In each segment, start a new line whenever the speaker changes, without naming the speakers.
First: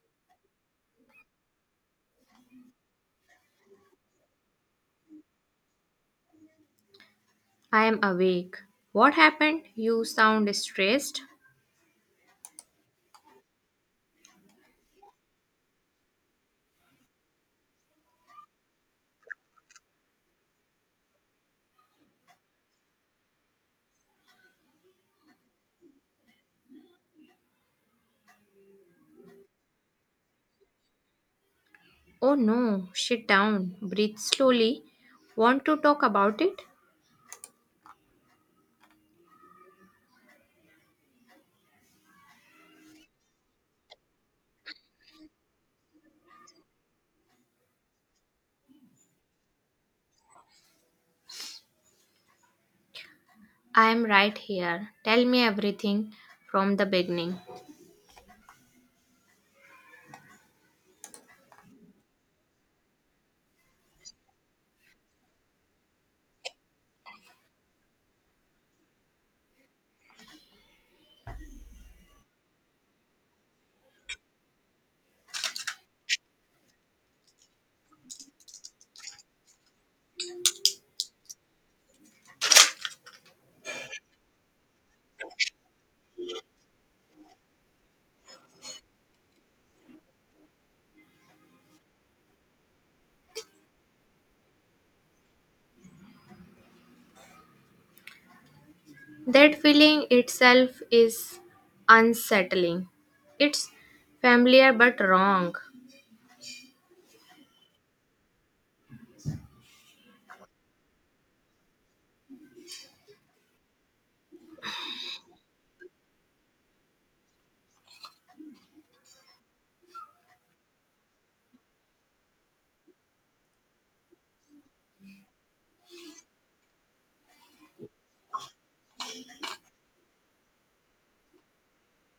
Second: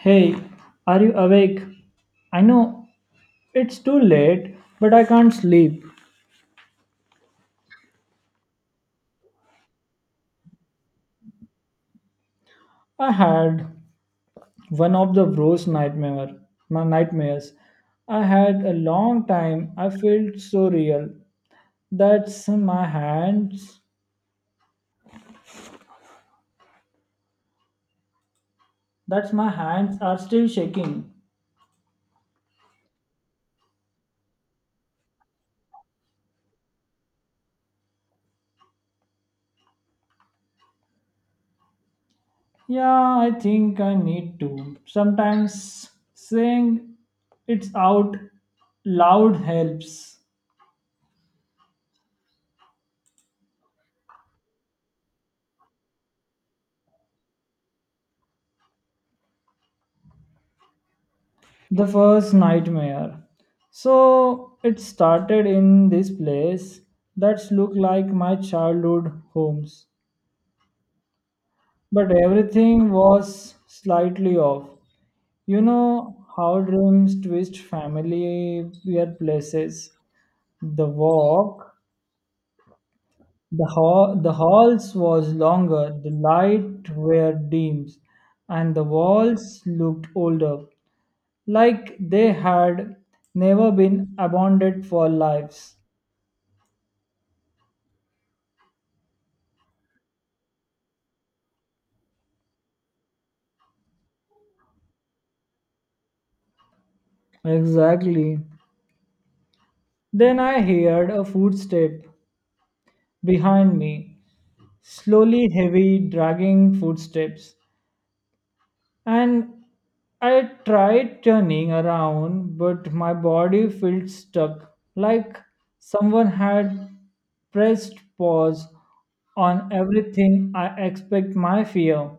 Hey, are you awake? I know it's too late, but I can't sleep.
I am awake. What happened? You sound stressed.
I had one of the worst nightmare, my nightmares. I had a long time. I felt so real. That's my hands. That's my hands are still shaking.
Oh no, sit down. Breathe slowly. Want to talk about it?
Yeah, I think I need to. Sometimes saying it's out loud helps.
I am right here. Tell me everything from the beginning.
The first nightmare. So it started in this place that's looked like my childhood homes, but everything was slightly off. You know how dreams twist family weird places. The walk, the hall, the halls was longer, the light were dim, and the walls looked older. Like they had never been abandoned for lives.
That feeling itself is unsettling. It's familiar but wrong.
Exactly. Then I heard a footstep behind me, slowly heavy, dragging footsteps, and I tried turning around, but my body felt stuck, like someone had pressed pause on everything I expect my fear.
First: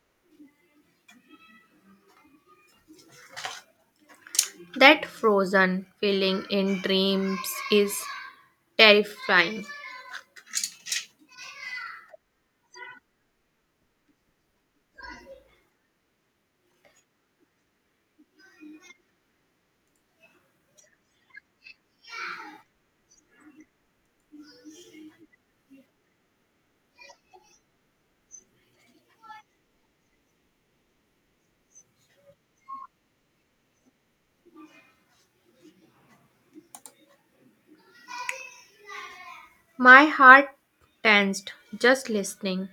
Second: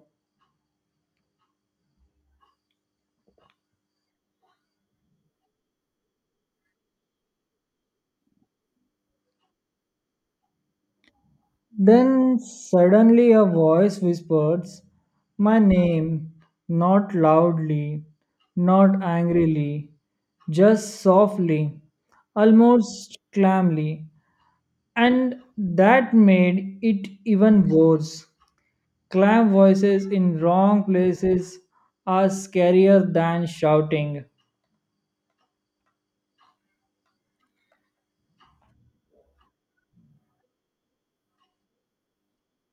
That frozen feeling in dreams is terrifying.
Then suddenly a voice whispers my name, not loudly, not angrily, just softly, almost calmly. And that made it even worse. Clam voices in wrong places are scarier than shouting.
My heart tensed just listening.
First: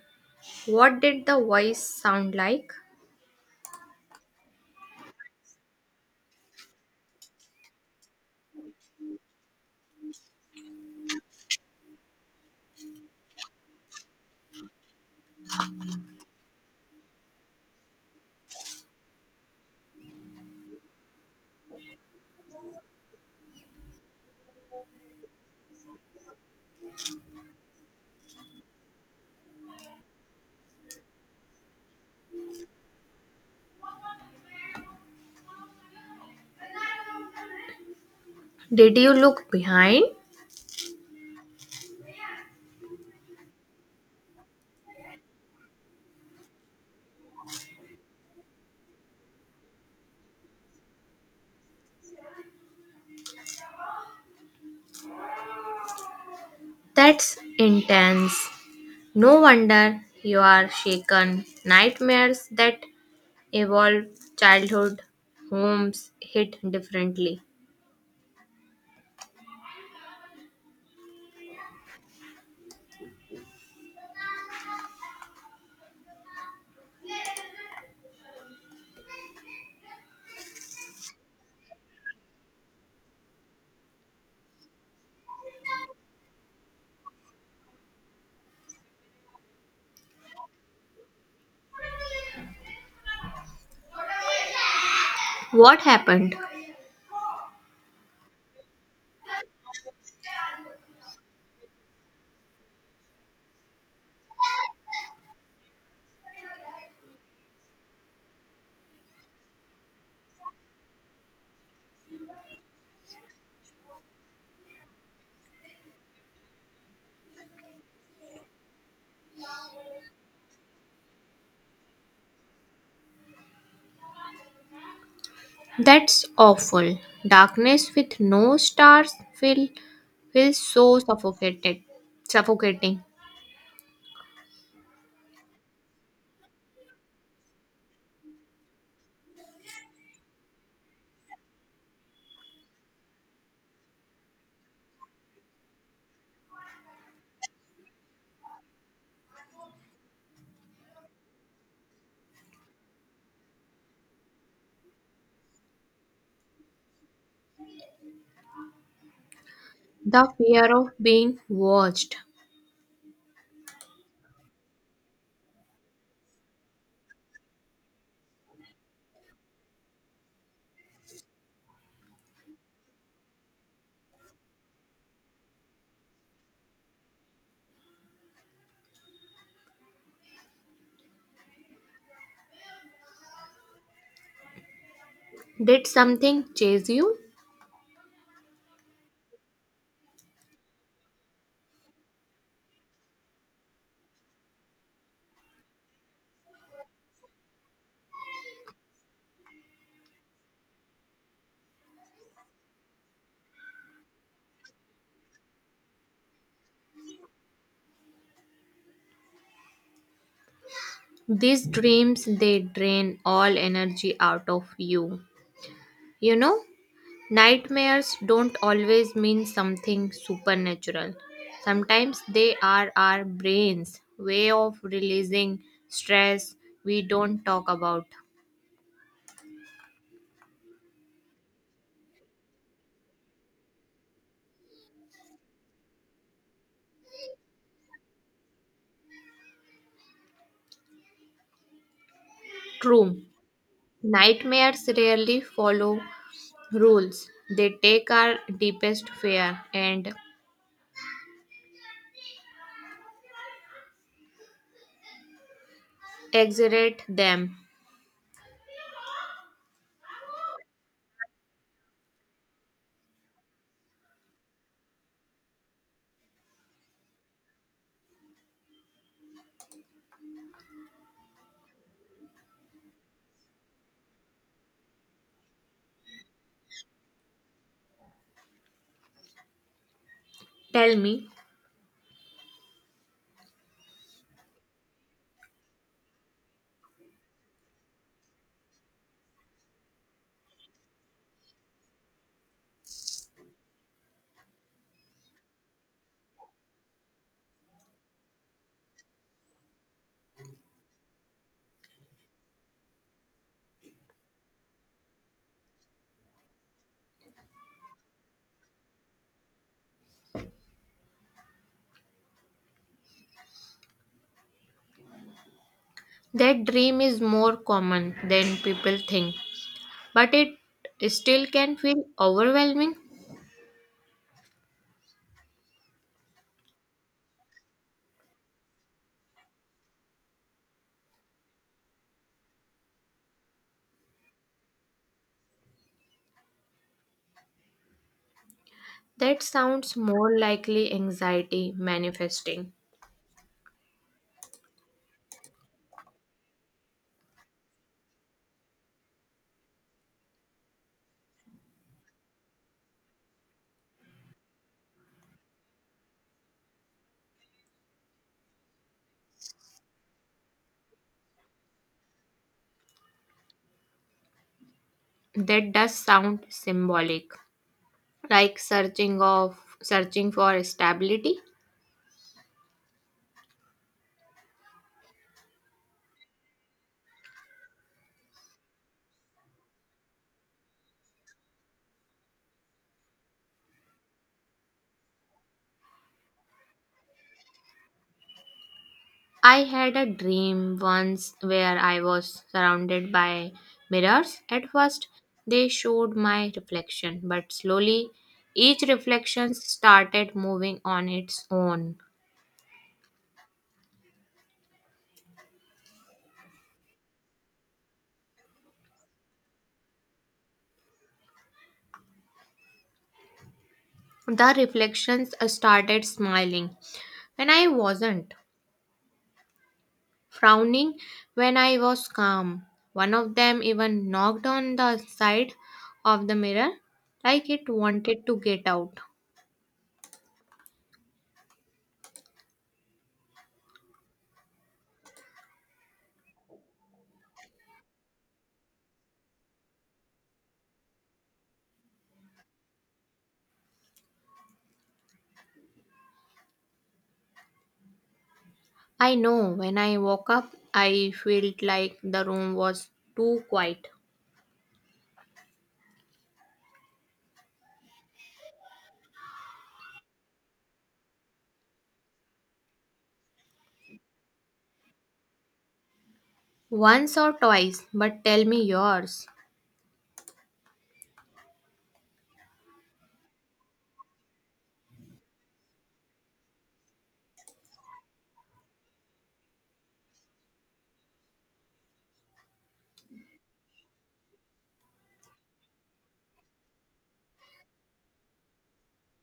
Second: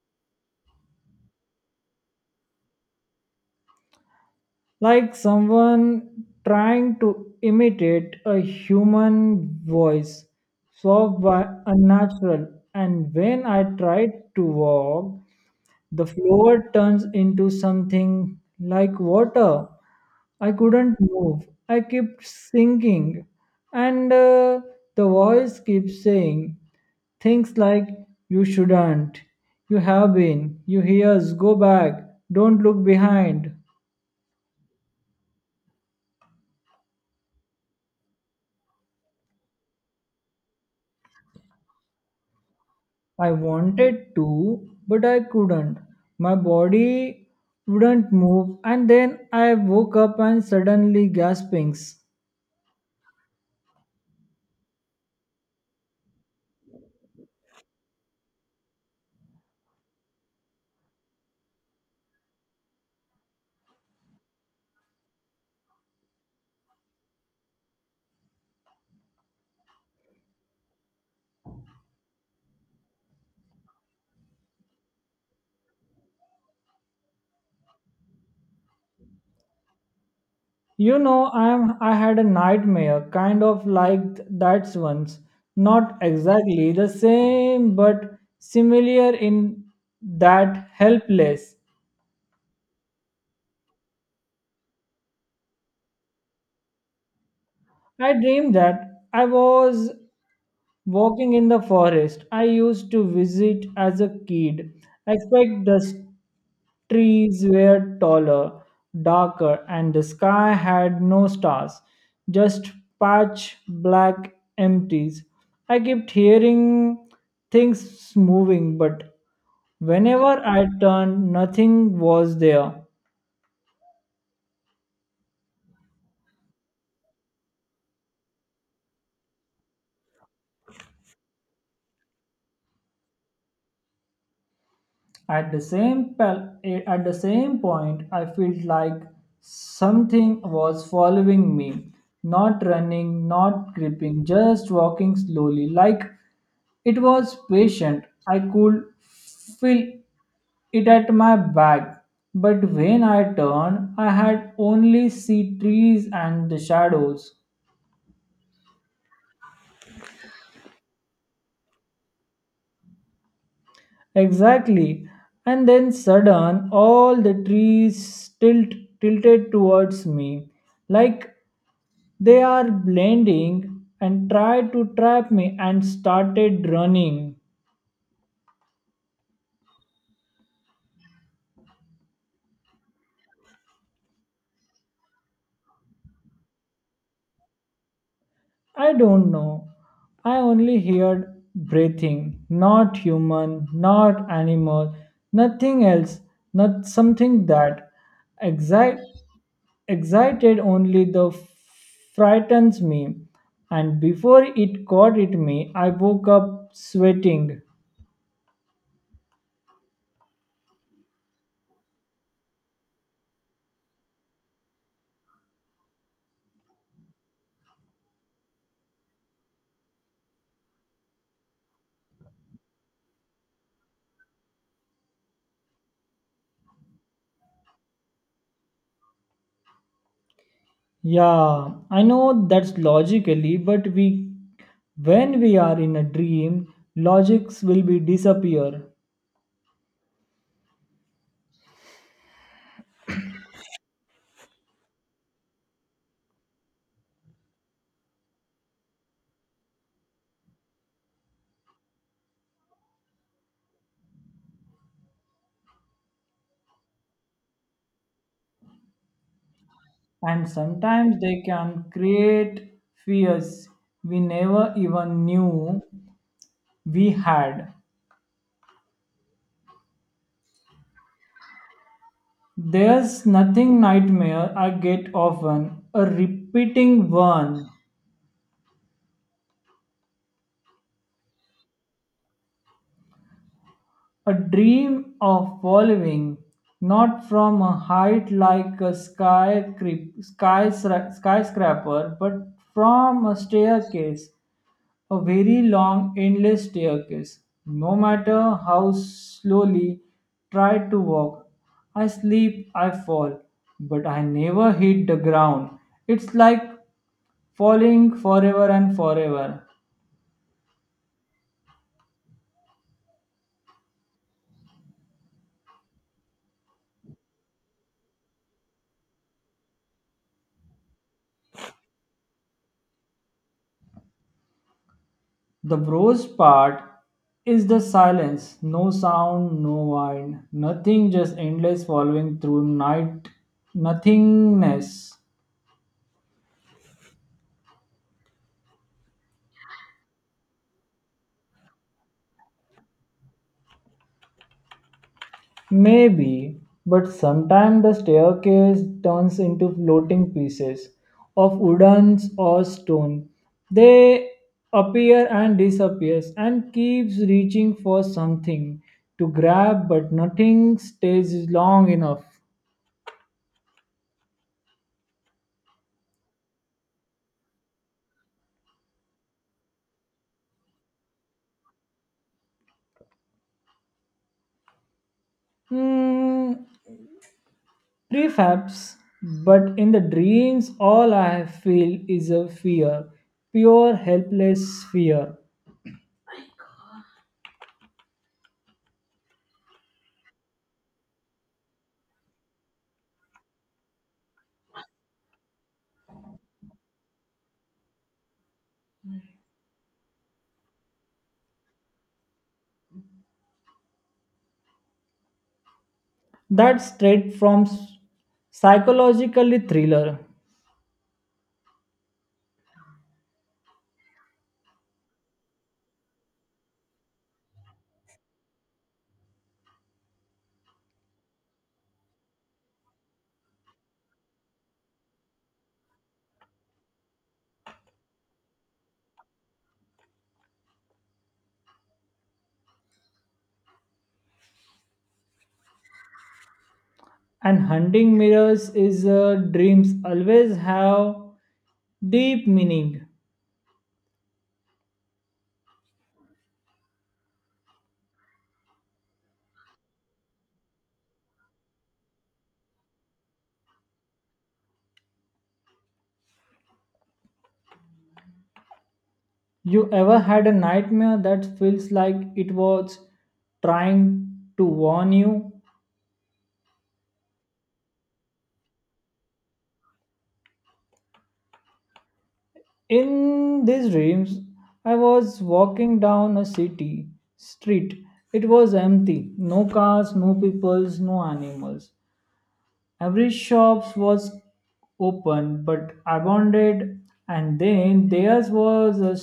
What did the voice sound like?
Like someone trying to imitate a human voice, soft but unnatural. And when I tried to walk, the floor turns into something like water. I couldn't move. I kept sinking, and the voice keeps saying things like "You shouldn't," "You have been," "You hears," "Go back," "Don't look behind."
Did you look behind?
I wanted to, but I couldn't. My body wouldn't move, and then I woke up and suddenly gaspings.
That's intense. No wonder you are shaken. Nightmares that evolve childhood homes hit differently.
You know, I had a nightmare, kind of like that one's. Not exactly the same, but similar in that helpless.
What happened?
I dreamed that I was walking in the forest I used to visit as a kid. I expect the Trees were taller, darker, and the sky had no stars, just patch black empties. I kept hearing things moving, but whenever I turned, nothing was there.
That's awful. Darkness with no stars feels so suffocated. Suffocating.
At the same pel- at the same point, I felt like something was following me, not running, not creeping, just walking slowly, like it was patient. I could feel it at my back. But when I turned, I had only see trees and the shadows.
The fear of being watched.
Exactly. And then sudden all the trees tilted towards me like they are blending and tried to trap me and started running.
Did something chase you?
I don't know. I only heard breathing, not human, not animal, nothing else, not something that excite, excited only the frightens me. And before it caught at me, I woke up sweating.
These dreams they drain all energy out of you. You know, nightmares don't always mean something supernatural. Sometimes they are our brain's way of releasing stress we don't talk about.
Yeah, I know that's logically, but we when we are in a dream, logics will be disappear.
True, nightmares rarely follow rules, they take our deepest fear and exaggerate them.
And sometimes they can create fears we never even knew we had. There's nothing nightmare I get often, a repeating one,
Tell me,
a dream of following, not from a height like a skyscraper, but from a staircase. A very long, endless staircase. No matter how slowly try to walk, I sleep. I fall, but I never hit the ground. It's like falling forever and forever.
that dream is more common than people think, but it still can feel overwhelming.
The worst part is the silence. No sound, no wind, nothing, just endless following through night, nothingness.
That sounds more likely anxiety manifesting.
Maybe, but sometimes the staircase turns into floating pieces of wood or stone. They appear and disappears and keeps reaching for something to grab, but nothing stays long enough.
That does sound symbolic, like searching for stability.
Hmm, prefabs, but in the dreams, all I feel is a fear, pure helpless fear.
I had a dream once where I was surrounded by mirrors. At first, they showed my reflection, but slowly each reflection started moving on its own.
That's straight from psychologically thriller.
The reflections started smiling when I wasn't, frowning when I was calm. One of them even knocked on the side of the mirror like it wanted to get out.
And hunting mirrors is dreams always have deep meaning.
I know when I woke up, I felt like the room was too quiet.
You ever had a nightmare that feels like it was trying to warn you?
Once or twice, but tell me yours.
In these dreams, I was walking down a city street. It was empty, no cars, no peoples, no animals. Every shop was open but abandoned, and then there was a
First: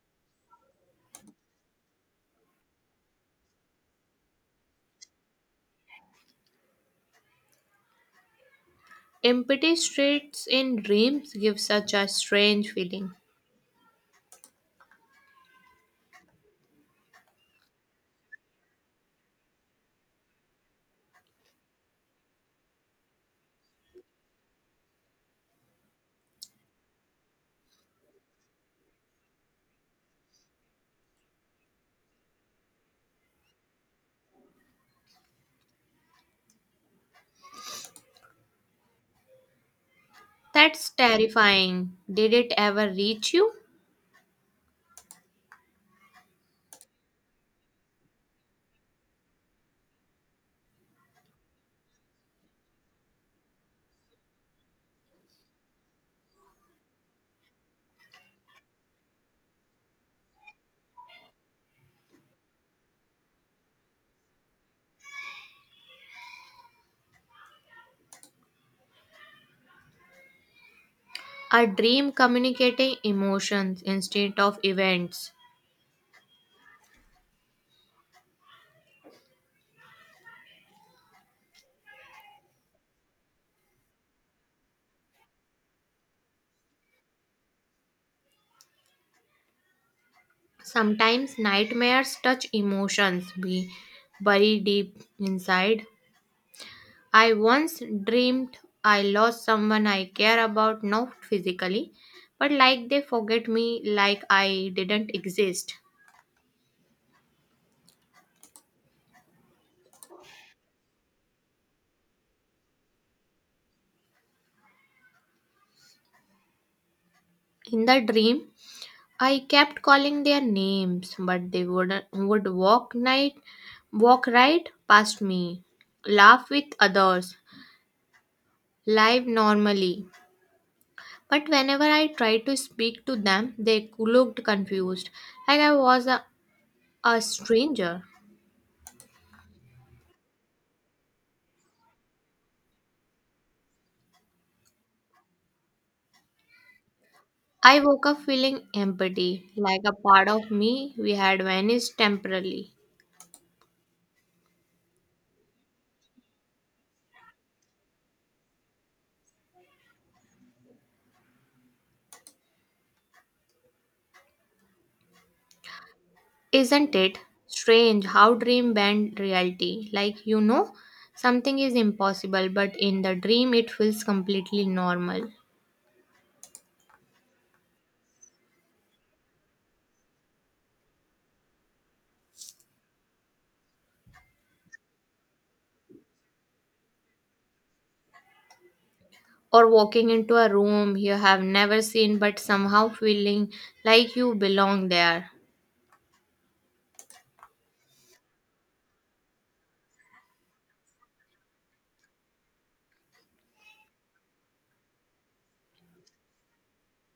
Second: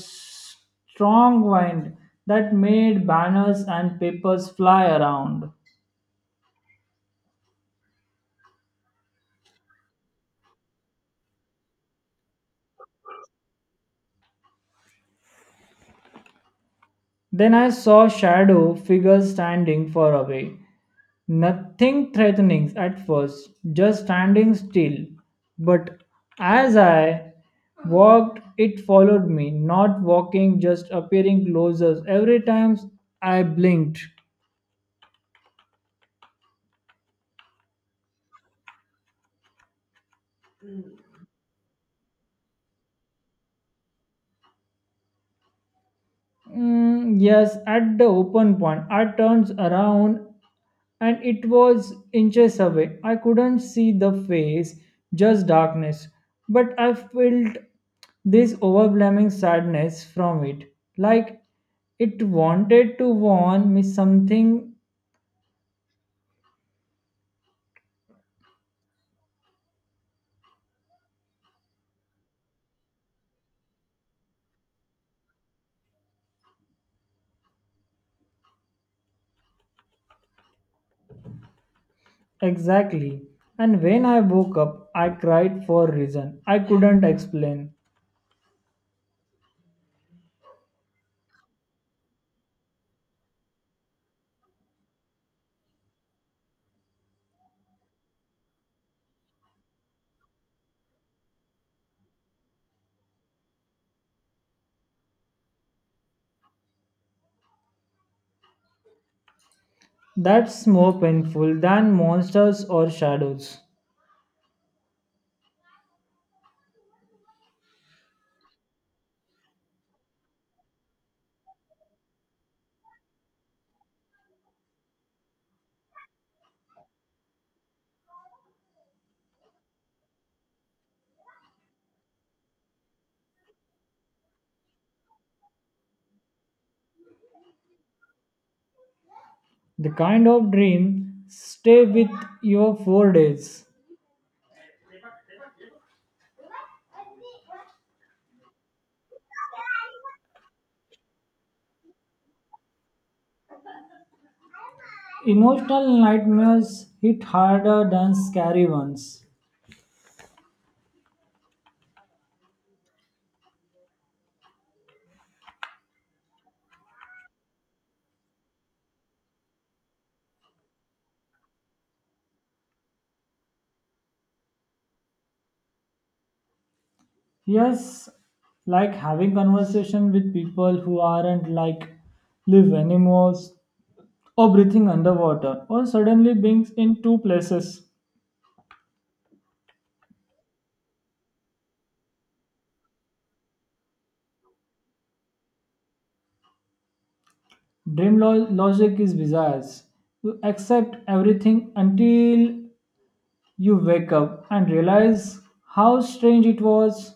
strong wind that made banners and papers fly around.
Empty streets in dreams give such a strange feeling.
Then I saw shadow figures standing far away. Nothing threatening at first, just standing still. But as I walked, it followed me, not walking, just appearing closer every time I blinked.
That's terrifying. Did it ever reach you?
Mm, yes, at the open point, I turned around and it was inches away. I couldn't see the face, just darkness. But I felt this overwhelming sadness from it, like it wanted to warn me something
A dream communicating emotions instead of events.
exactly. And when I woke up, I cried for a reason I couldn't explain.
Sometimes nightmares touch emotions we bury deep inside. I once dreamed I lost someone I care about, not physically, but like they forget me, like I didn't exist.
That's more painful than monsters or shadows.
In the dream, I kept calling their names, but they would walk night, walk right past me, laugh with others, live normally. But whenever I tried to speak to them, they looked confused, like I was a stranger.
The kind of dream stay with you for days.
I woke up feeling empty, like a part of me we had vanished temporarily.
Emotional nightmares hit harder than scary ones.
Isn't it strange how dream bend reality? Like you know, something is impossible, but in the dream it feels completely normal.
Yes, like having conversation with people who aren't like live animals or breathing underwater or suddenly being in two places.
Or walking into a room you have never seen, but somehow feeling like you belong there.
Logic is bizarre. You accept everything until you wake up and realize how strange it was.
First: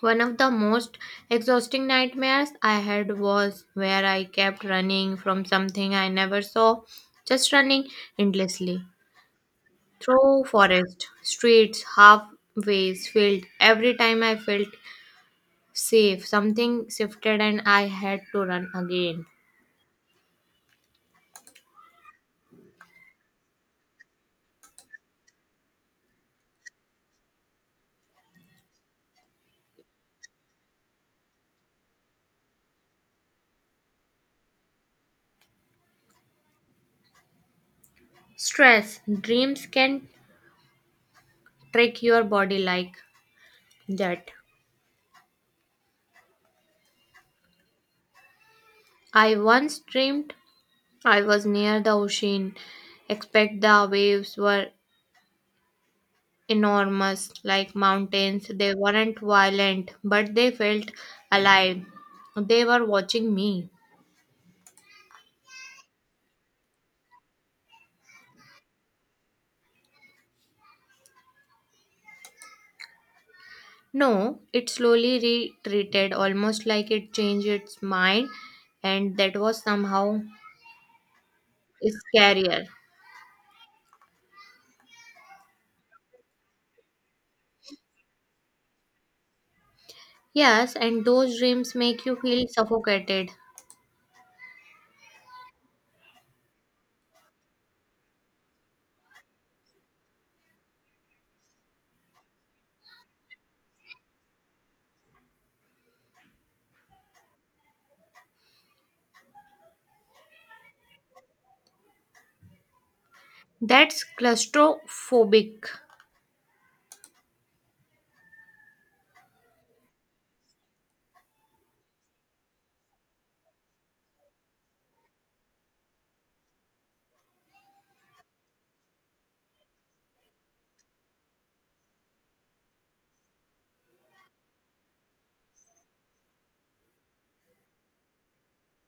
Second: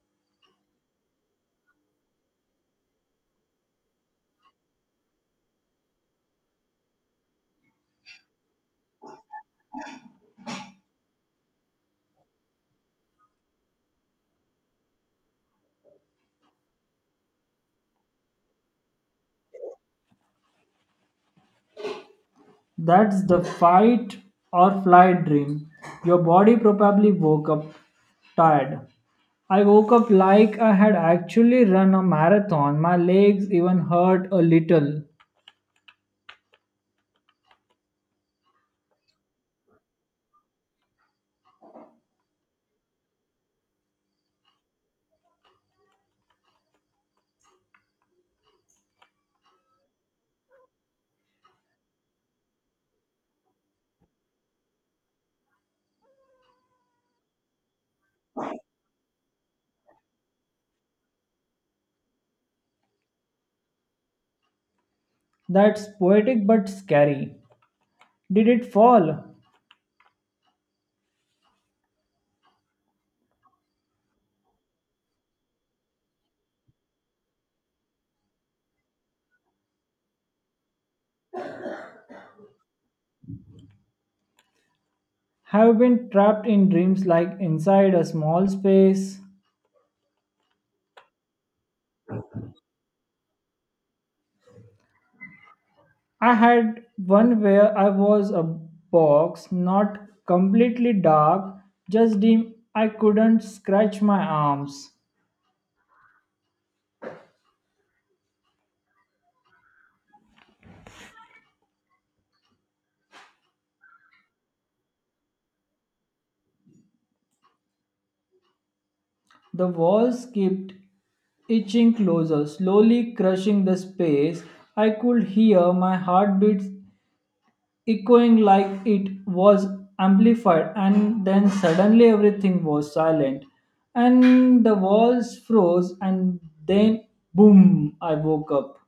One of the most exhausting nightmares I had was where I kept running from something I never saw, just running endlessly through forest, streets, halfways, field. Every time I felt safe, something shifted and I had to run again.
That's the fight or flight dream. Your body probably woke up tired. I woke up like I had actually run a marathon. My legs even hurt a little.
Stress, dreams can trick your body like that. I once dreamed I was near the ocean, except the waves were enormous, like mountains. They weren't violent, but they felt alive. They were watching me.
That's poetic but scary. Did it fall?
No, it slowly retreated, almost like it changed its mind, and that was somehow scarier.
Have you been trapped in dreams like inside a small space?
Yes, and those dreams make you feel suffocated.
I had one where I was a box, not completely dark, just dim. I couldn't scratch my arms.
That's claustrophobic.
The walls kept itching closer, slowly crushing the space. I could hear my heartbeats echoing like it was amplified, and then suddenly everything was silent. And the walls froze, and then boom, I woke up.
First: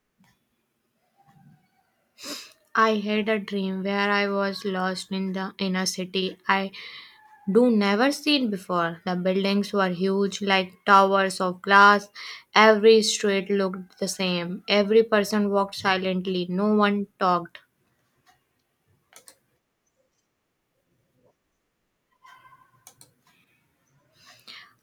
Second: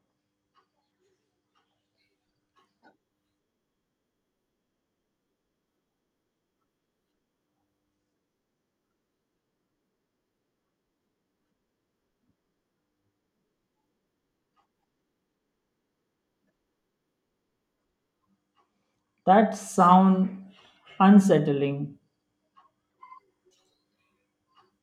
I had a dream where I was lost in the in a city I do never seen before. The buildings were huge, like towers of glass. Every street looked the same. Every person walked silently. No one talked.
That sound unsettling.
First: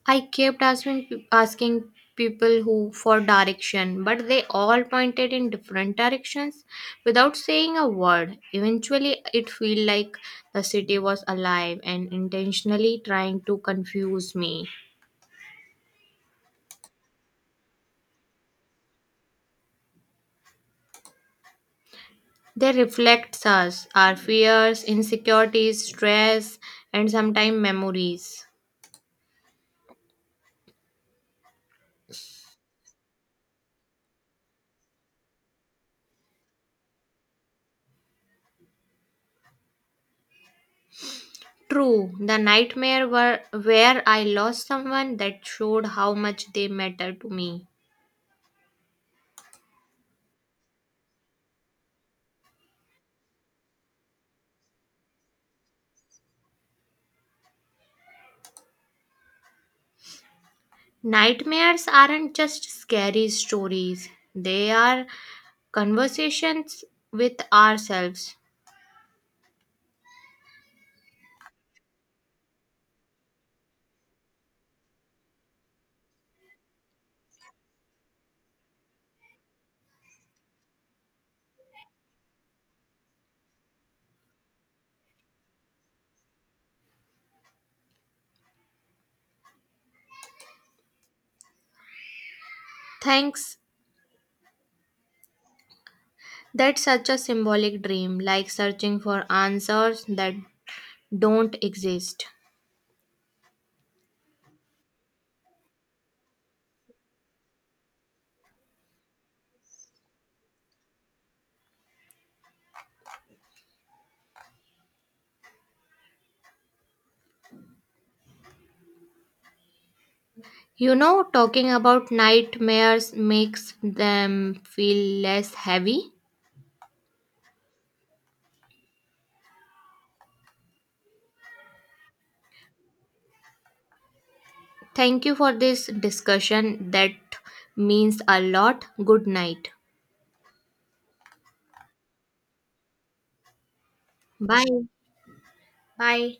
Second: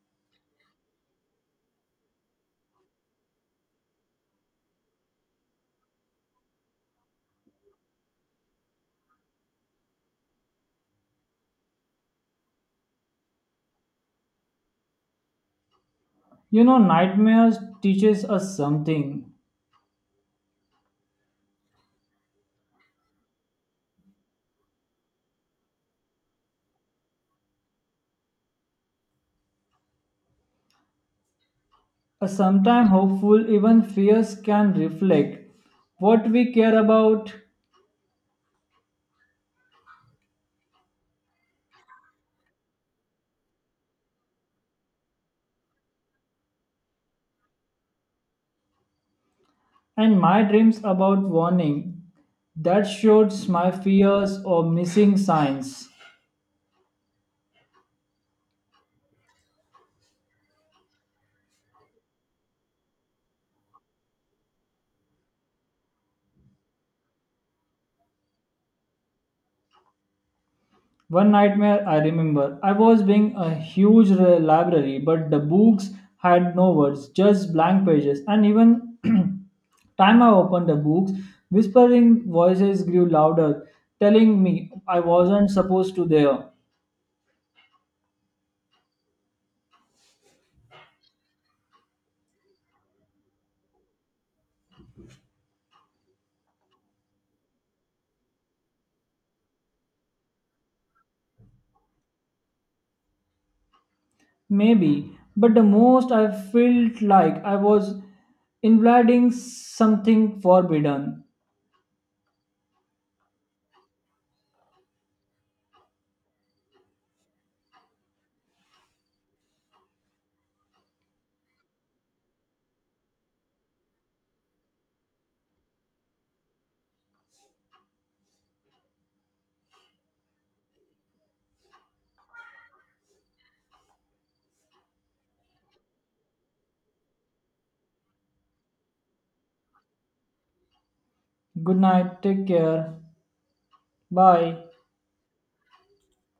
I kept asking people who for direction, but they all pointed in different directions without saying a word. Eventually, it felt like the city was alive and intentionally trying to confuse me.
You know, nightmares teaches us something.
They reflect us, our fears, insecurities, stress, and sometimes memories.
A sometimes hopeful, even fears can reflect what we care about,
True, the nightmare were where I lost someone that showed how much they matter to me.
and my dreams about warning that shows my fears of missing signs.
Nightmares aren't just scary stories, they are conversations with ourselves.
One nightmare I remember, I was being a huge library, but the books had no words, just blank pages, and even time I opened the books, whispering voices grew louder, telling me I wasn't supposed to there.
Thanks. That's such a symbolic dream, like searching for answers that don't exist.
Maybe, but the most I felt like I was invading something forbidden.
You know, talking about nightmares makes them feel less heavy. Thank you for this discussion. That means a lot. Good night.
Good night, take care, bye.
Bye. Bye.